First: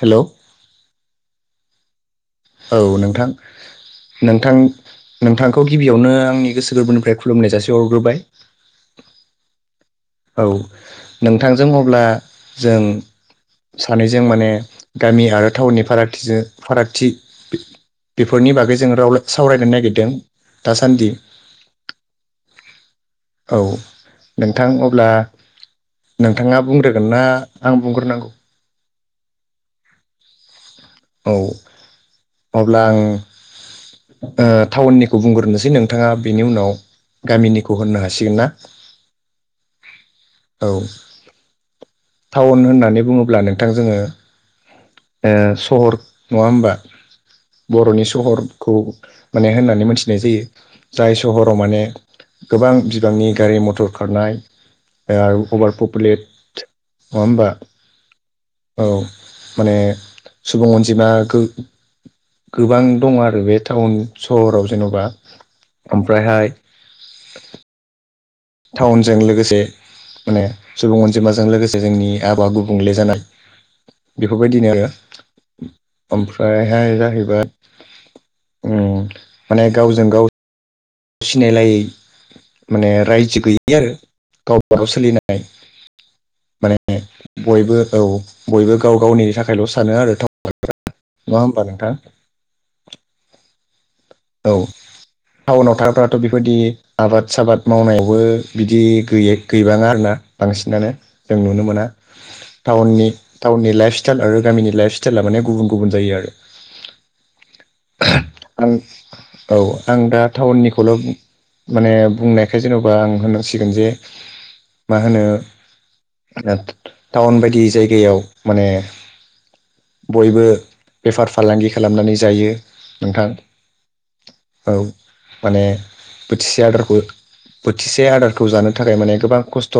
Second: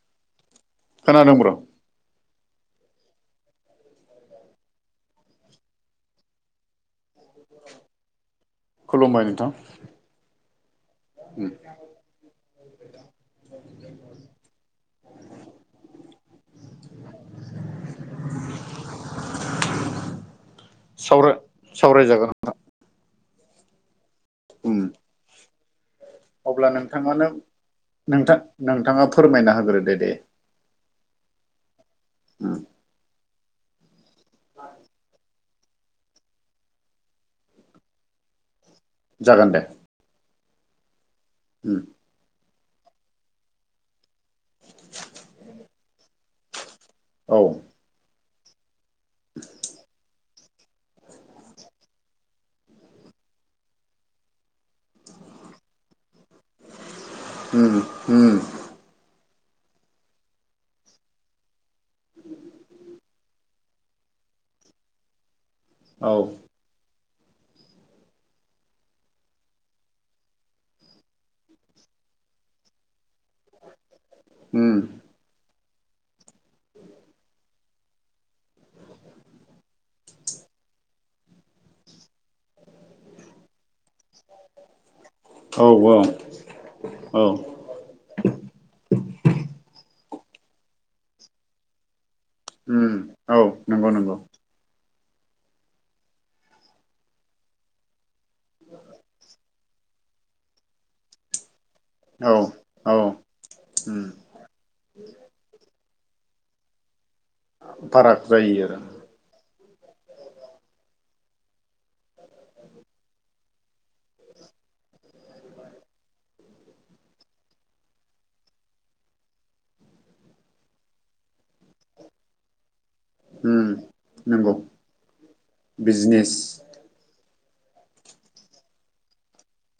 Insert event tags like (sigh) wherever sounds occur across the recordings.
हेल। खोनादोंब र। औ नोंथां नोंथां नोंथांखौ गिबियावनो आंनि गोसो गोरबोनिफ्राय खु लुमनाय जासे हरग्रोबाय। खुलुमबाय नोंथां। औ नोंथांजों अब्ला जों। सानैजों माने गामि आरो टाउननि फारागथिजों फारागथि बेफोरनि बागै जो राव सावरायनो नागिरदों दासान्दि। सावराय सावरायजागोन औ नोंथां उम अब्ला। नोंथाङा अब्ला बुंग्रोगोन ना नोंथाङानो आं बुंग्रोनांगौ? नोंथां नोंथाङा फोरमायना होग्रोदो दे। औ उम अब्ला आं ओ-टाउननिखौ बुंग्रोनोसै नों थाङा बेनि उनाव गामिनिखौ होननो हासिगोन ना। जागोन दे औ उम‌ टाउन होननानै बुङोब्ला नोंथां जोङो ओ सहर नङा होमबा। औ बरनि सहरखौ माने होननानै मोनथिनाय जायो। जाय सहराव माने गोबां बिबांनि गारि मथर खारनाय। ओ अभार पपुलेट नङा ओमबा? उम उम औ माने सुबुं अनजिमा गो गोबां दङ आरो बे टाउन सहराव जेनबा औ ओमफ्रायहाय टाउनजों लोगोसे माने सुबुं अनजिमाजों लोगोसे जोंनि आबाहावा गुबुंले जानाय बेफोरबायदिनो उम आरो ओमफ्रायहाय जाहैबाय ओ माने गावजों गाव सिनायलायै माने रायजो गैयै आरो गावबा गाव सोलिनाय औ माने औ बयबो औ। बयबो गाव गावनिनि थाखायल' सानो आरोना (unintelligible) ओमबा नोंथां? उम औ नंगौ नंगौ। औ टाउनाव थाग्राफोराथ' बेबायदि आबाद साबाद मावनायावबो बिदि गैयै गैबाङा आरोना बांसिनानो जों नुनो मोना औ औ टाउननि टाउननि लाइफ उम स्टाइल आरो गामिनि लाइफ स्टाइला माने गुबुन गुबुन जायो आरो। फाराग जायो आं आरो औ आं दा टाउननिखौल' माने बुंनायखाय जेनबा आं होनांसिगोन जे मा होनो टाउन बायदि जायगायाव माने बयबो बेफार फालांगि खालामनानै जायो नोंथां। उम नंगौ औ माने बिजनेस बोथिसे आदारखौ बोथिसे आदारखौ जानो थाखाय माने गोबां खस्थ'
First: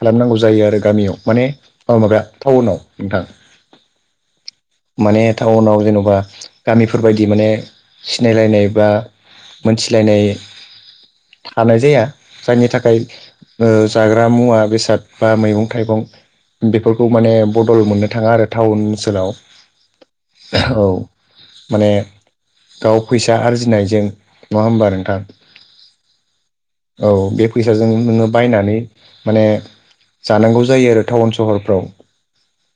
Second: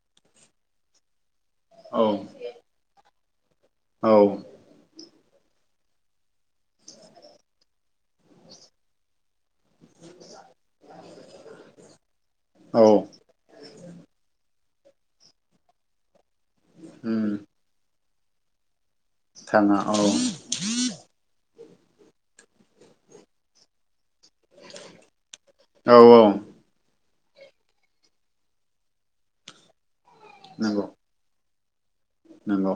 खालामनांगौ जायो आरो गामियाव माने औ माबाया टाउनाव नोंथां औ माने टाउनाव जेनबा गामिफोरबायदि माने सिनायलायनाय बा मोनथिलायनाय हानाय जाया जायनि औ थाखाय ओ जाग्रा मुवा बेसाद बा मैगं थाइगं बेफोरखौ उम माने बदल मोननो थाङा आरो टाउन ओनसोलाव थाङा औ औ माने गाव फैसा आरजिनायजों नङा ओमबा नोंथां? औ औ औ बे फैसाजों नोङो बायनानै माने जानांगौ नंगौ जायो आरो टाउन सहरफ्राव नंगौ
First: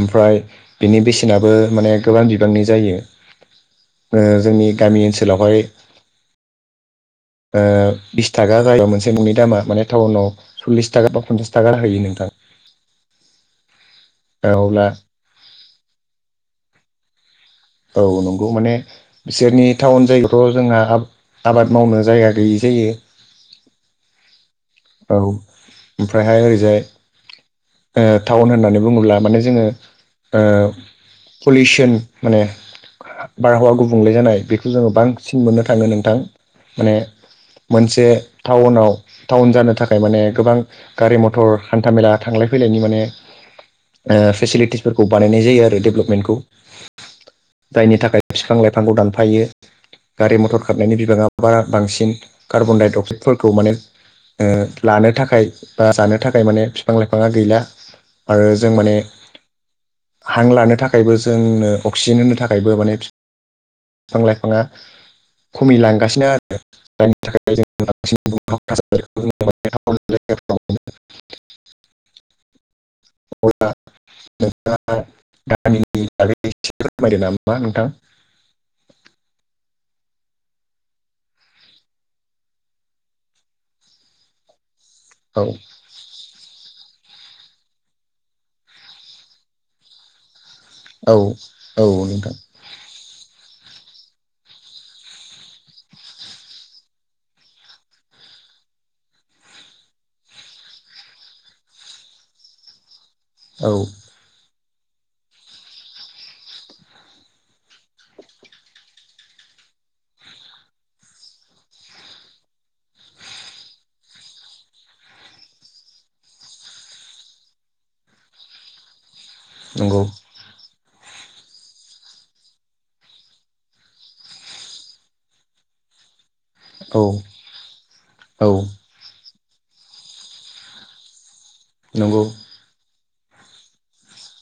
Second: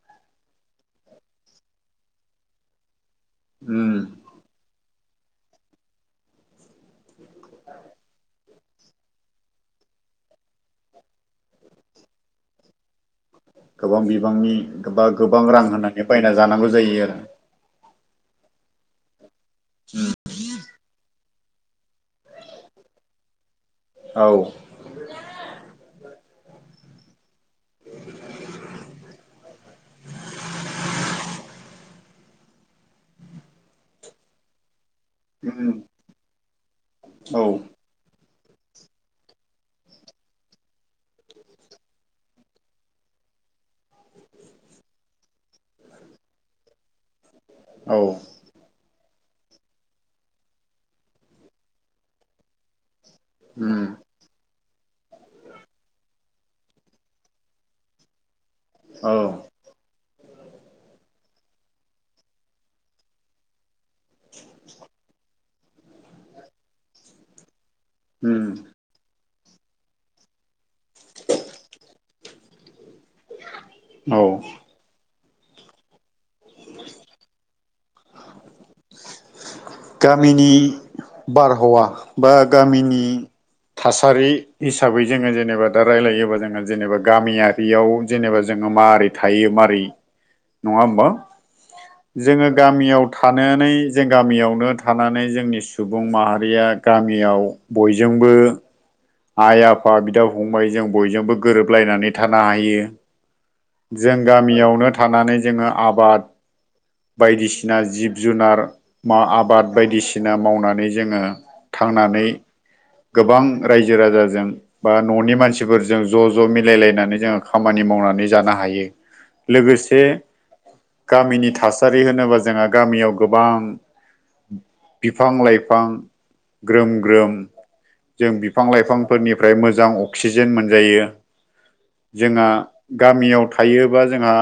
ओमफ्राय बिनि बेसेनाबो माने गोबां बिबांनि जायो। उम ओ जोंनि गामि ओनसोलावहाय (inaudible) ओ बिस थाखा जायोबा मोनसे मुवानि दामा माने टाउनाव सल्लिस थाखा बा पनसास थाखा होयो नोंथां। गोबां बिबांनि अब्ला बा गोबां रां होनानै बायना जानांगौ जायो आ औ नंगौ माने बिसोरनि टाउन जायगायाव थ' जोंहा आबाद मावनो जायगा गैयि जायो। औ औ ओमफ्रायहाय ओरैजाय ओ टाउन होननानै बुङोब्ला माने जोङो पलिउसन माने बारहावा गुबुंले जानाय बेखौ जोङो बां सिन मोननो उम थाङो नोंथां माने औ मोनसे टाउनाव टाउन जानो थाखाय माने गोबां गारि मटर हान्था मेला थांलाय फैलायनि माने ओ फेसिलिटिसफोरखौ बानायनाय जायो आरो डेभेलपमेन्टखौ जायनि औ थाखाय फिफां लाइफांखौ दानफायो गारि मटर खारनायनि बिबाङा बा बांसिन कार्बन डाइ अक्साइड फोरखौ माने उम ओ लानो थाखाय बा जानो थाखाय माने बिफां लाइफाङा गैला आरो जों माने औ हां लानो थाखायबो जोंनो अक्सिजेन होनो थाखायबो माने बिफां लाइफाङा खमिलांगासिनो आरो जायनि थाखाय जों बांसिन उम थासारि (unintelligible) औ औ (unintelligible) (inaudible) गामिनि बारहावा बा गामिनि थासारि हिसाबै जोङो औ जेनेबा दा रायलायोबा जोङो जेनेबा गामियारियाव जेनेबा जोङो मारै थायो मारै नङा होमबा औ औ नोंथां जोङो गामियाव थान थानानै जों गामियावनो थानानै जोंनि सुबुं माहारिया गामियाव बयजोंबो आइ आफा बिदा फंबाय जों बयजोंबो गोरोबलायनानै थानो हायो औ जों गामियावनो थानानै जोङो आबाद बायदिसिना जि जुनार मा आबाद बायदिसिना मावनानै जोङो थांनानै गोबां रायजो राजाजों बा न'नि मानसिफोरजों ज' ज' मिलायलायनानै जोङो खामानि मावनानै जानो हायो। नंगौ लोगोसे गामिनि थासारि होनोबा जोंहा गामियाव गोबां बिफां लाइफां ग्रोम औ ग्रोम जों औ बिफां लाइफांफोरनिफ्राय मोजां अक्सिजेन मोनजायो। नंगौ जोंहा गामियाव थायोबा जोंहा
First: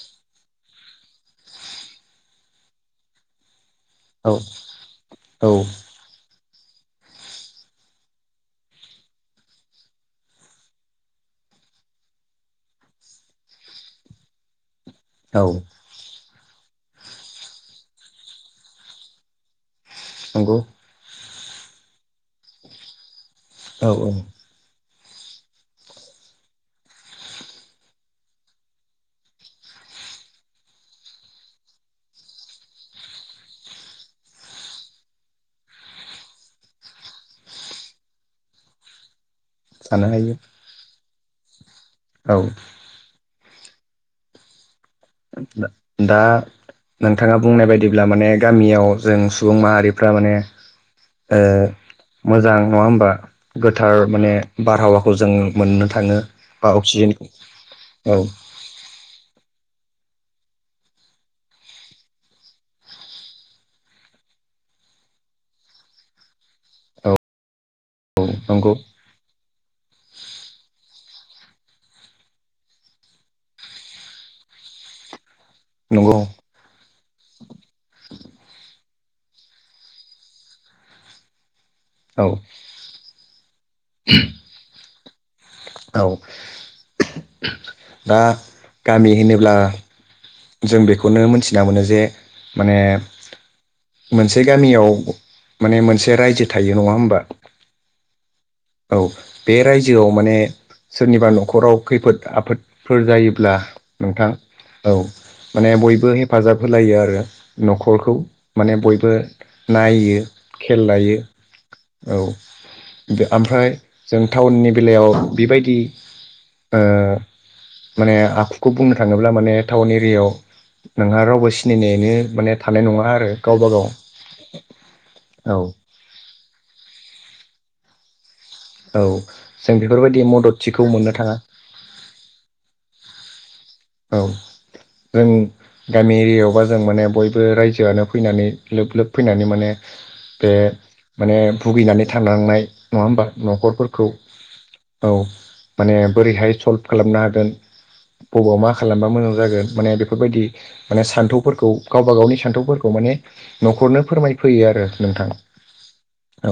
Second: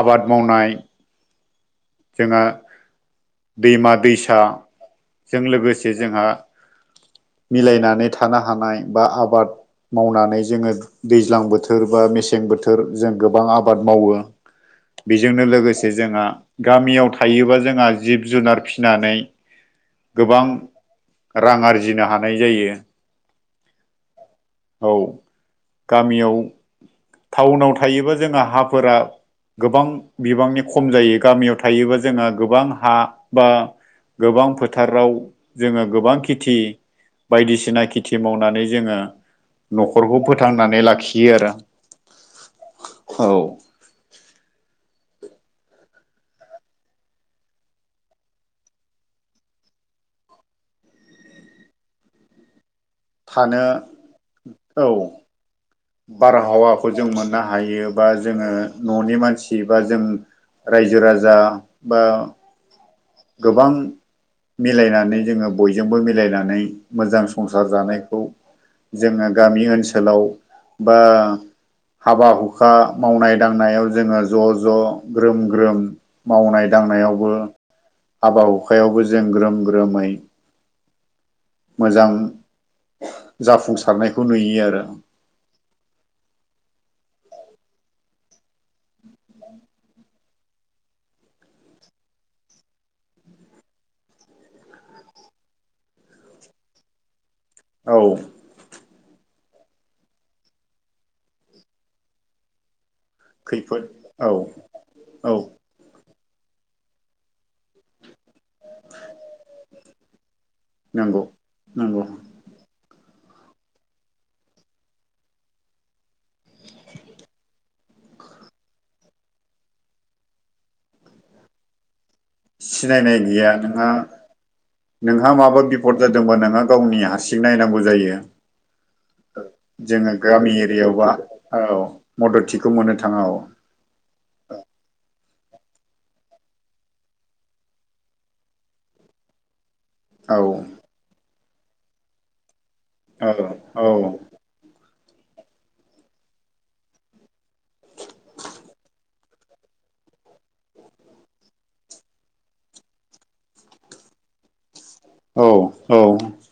आबाद मावनाय जोंहा दैमा औ दैसाजों औ लोगोसे जोंहा मिलायनानै थानो हानाय बा आबाद मावनानै जोङो दैज्लां बोथोर बा मेसें बोथोर जों गोबां आबाद मावो। औ बेजोंनो लोगोसे जोंहा गामियाव थायोबा जोंहा जिब जुनार फिसिनानै गोबां नंगौ रां आरजिनो हानाय जायो। औ औ औ गामियाव टाउनाव थायोबा जोंहा हाफोरा गोबां बिबांनि खम जायो गामियाव थायोबा जोंहा गोबां हा बा गोबां फोथाराव जोङो गोबां खेथि बायदिसिना खेथि मावनानै जोङो सानो न'खरखौ हायो फोथांनानै लाखियो आरो औ औ दा नोंथाङा बुंनाय बायदिब्ला माने गामियाव जों सुबुं माहारिफ्रा माने ओ मोजां नङा होमबा थानो गोथार माने औ बारहावाखौ जों मोननो थाङो बा बारहावाखौ जों अक्सिजेनखौ मोननो हायो बा औ जोङो न'नि मानसि बा जों रायजो राजा बा गोबां मिलायनानै जोङो बयजोंबो मिलायनानै औ मोजां संसार जानाय औ नंगौ जोङो गामि ओनसोलाव बा हाबा हुखा मावनाय दांनायाव जोङो ज' ज' ग्रोम ग्रोम नंगौ मावनाय दांनायावबो हाबा हुखायावबो जों ग्रोम ग्रोमै मोजां औ जाफुंसारनायखौ नुयो आरो औ दा गामि होनोब्ला जों बेखौनो मोनथिना मोनो जे माने मोनसे गामियाव माने मोनसे रायजो थायो नङा होमबा औ औ बे रायजोआव माने सोरनिबा न'खराव खैफोद आफोदफोर जायो ब्ला खैफोद औ नोंथां औ माने बयबो हेफाजाब होलायो आरो न'खरखौ माने बयबो नायो खेल लायो नंगौ नंगौ औ ओमफ्राय जों टाउननि बेलायाव बेबायदि ओ माने आखुखौ बुंनो थाङोब्ला माने टावननि सिरियाव नोंहा रावबो सि सिनायनो माने थानाय नङा सिनायनाय आरो गैया गावबा गाव नोंहा औ सपर्ट जादोंबा नोङो गावनि हारसिं नायनांगौ जायो। औ जों जोङो बेफोरबायदि गामि मददथिखौ एरियायावबा मोननो थाङा। औ मददथिखौ मोननो थाङा औ औ जों गामि एरियायावबा जों माने बयबो रायजोआनो फैनानै लोब लोब फैनानै माने औ बे माने भुगिनानै थांलांनाय नङा होमबा औ न'खरफोरखौ औ माने बोरैहाय सल्भ खालामनो हागोन बबाव मा खालामबा मोजां जागोन माने बेफोरबायदि माने सान्थौफोरखौ गावबा गावनि सान्थौफोरखौ माने न'खरनो फोरमायफैयो आरो नोंथां औ औ औ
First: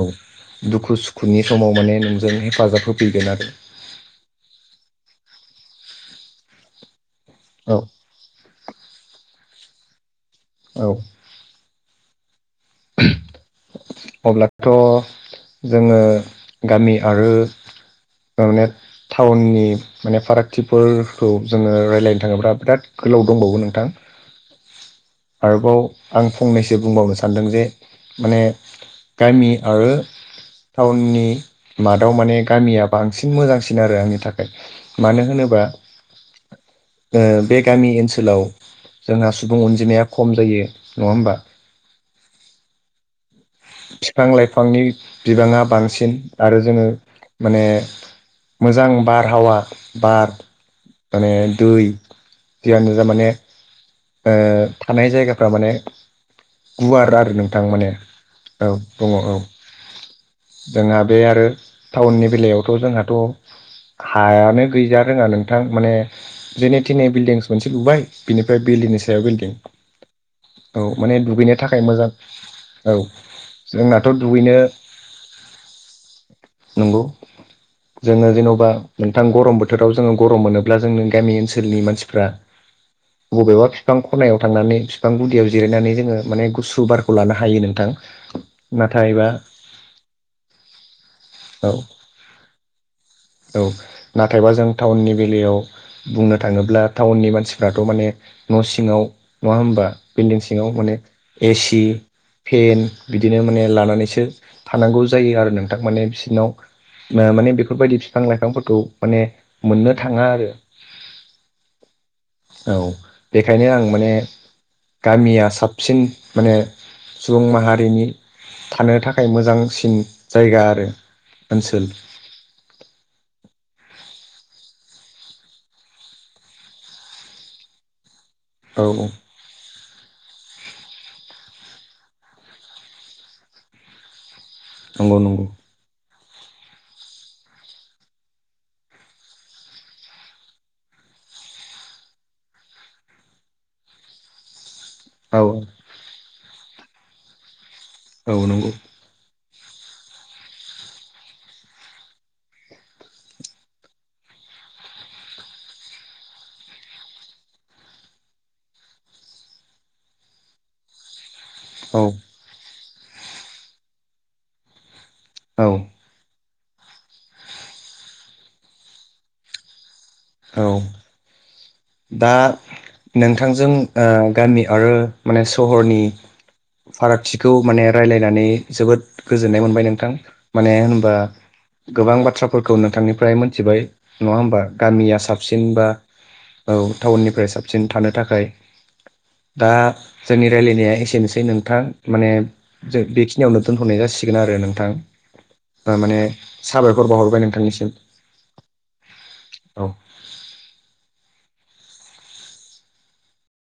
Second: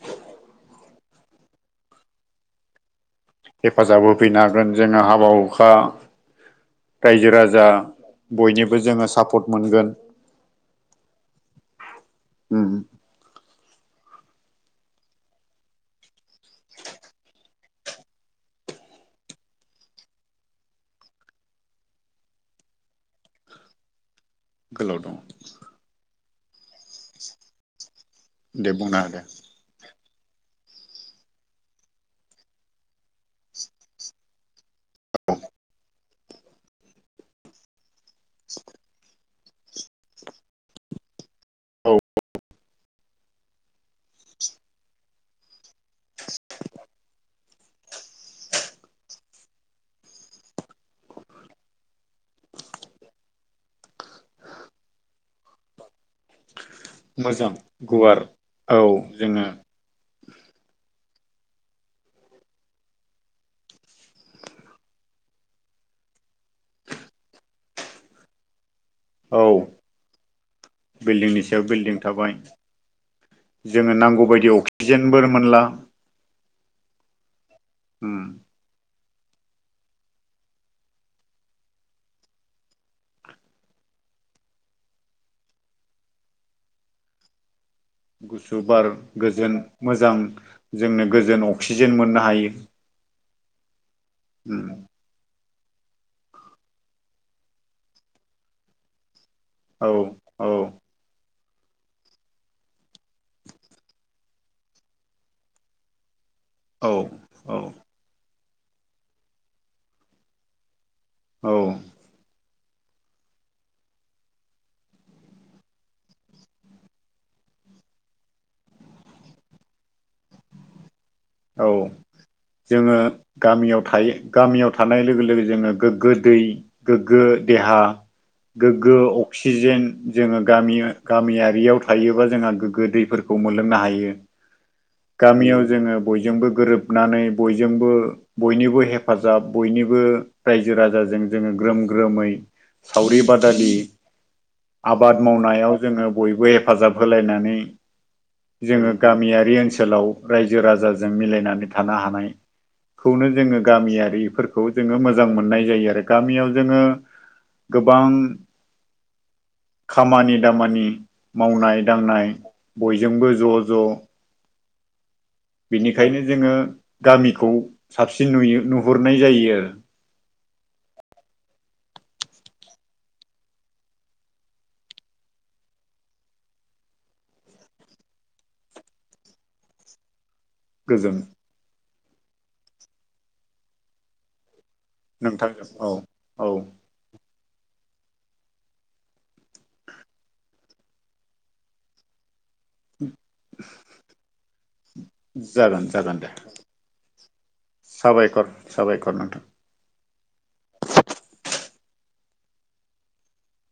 दुखु सुखुनि समाव माने नोंजों हेफाजाब होफैगोन आरो हेफाजाब होफैनो हागोन जोङो हाबा हुखा रायजो राजा बयनिबो जोङो सापर्ट मोनगोन औ उम अब्लाथ' जोङो गामि आरो (unintelligible) टाउननि माने फारागथिफोरखौ जोङो रायज्लायनो थाङोब्ला बिराद गोलाव दंबावो नोंथां गोलाव दं आरोबाव आं फंनैसो बुंबावनो सानदों जे माने दे बुंना गामि आरो टाउननि मादाव माने गामिया बांसिन मोजांसिन आरो आंनि थाखाय मानो होनोबा बे गामि ओनसो सोलाव जोंहा सुबुं अनजिमाया खम जायो नङा होमबा औ बिफां लाइफांनि बिबाङा बांसिन आरो जोङो माने मोजां बारहावा बार माने दै बियावनो थारमाने थानाय जायगाफ्रा माने गुवार आरो मोजां नोंथां माने गुवार औ दङ औ जोंहा बे आरो टाउननि बेलायावथ' जोंहाथ' हायानो गैजा रोङा नोंथां माने जेनै थिनै बिल्डिंस मोनसे लुबाय बिनिफ्राय बिल्डिनिस सायाव औ बिल्डिं औ माने बिल्डिंनि दुगैनो सायाव थाखाय बिल्डिं मोजां थाबाय औ जोङो जोंनाथ' नांगौबायदि दुगैनो अक्सिजेनबो मोनला नंगौ उम जोङो जेन'बा नोंथां गरम बोथोराव जोङो गरम मोनोब्ला जोंनि गामि ओनसोलनि मानसिफ्रा बबेबा फिफां खनायाव थांनानै बिफां गुदियाव जिरायनानै जोङो माने गुसु बारखौ लानो हायो नों थां गुसु बार गोजोन मोजां जोंनो गोजोन औ अक्सिजेन मोननो हायो। औ नाथायबा उम जों टाउननि बेलायाव बुंनो थाङोब्ला टाउननि मानसिफ्राथ' माने न' सिङाव। नङा होमबा औ बिल्डिं औ सिङाव माने एसि। फेन बिदिनो माने लानानैसो थानांगौ जायो आरो नोंथां माने बिसिनाव औ ओ माने औ बेफोरबायदि फिफां लाइफांफोरखौ माने मोननो थाङा आरो। औ। औ बेखायनो आं माने गामिया साबसिन माने सुबुं माहारिनि थानो थाखाय मोजांसिन जायगा आरो। औ। ओनसोल जोङो गामियाव थायो गामियाव थानाय लोगो लोगो जोङो गोग्गो दै गोग्गो देहा औ गोग्गो औ अक्सिजेन जोङो गामि गामियारियाव थायोबा जोंहा गोग्गो दैफोरखौ मोनलोंनो हायो। नंगौ नंगौ गामियाव जोङो बयजोंबो गोरोबनानै बयजोंबो बयनिबो हेफाजाब बयनिबो रायजो राजाजों जोङो ग्रोम ग्रोमै। सावरि -बादालि आबाद औ मावनायाव जोङो बयबो हेफाजाब होलायनानै औ नंगौ जोङो। गामियारि ओनसोलाव राय्जो राजाजों मिलायनानै थानो हानाय। खौनो जोङो गामियारिफोरखौ जोङो मोजां मोननाय जायो आरो। गामियाव जोङो गोबां खामानि दामानि। मावनाय औ दांनाय बयजोंबो ज' ज' बेनिखायनो जोङो गामिखौ साबसिन नुयो नुहुरनाय जायो आरो। औ। दा नोंथांजों ओ गामि आरो माने सहरनि फारागथिखौ माने रायलायनानै जोबोद गोजोननाय मोनबाय नोंथां। माने होनबा गोजोन गोबां बाथ्राफोरखौ नोंथांनिफ्राय मोनथिबाय नङा होमबा? गामिया नोंथां साबसिन बा औ औ। औ टाउननिफ्राय साबसिन थानो थाखाय। दा जोंनि राय्लायनाया एसेनोसै नोंथां। माने जों बेखिनियावनो दोनथ'नाय जासिगोन आरो नोंथां। जागोन ओ जागोन माने दे साबायखर बावाहरबाय नोंथांनिसिम। साबायखर साबायखर नोंथां औ।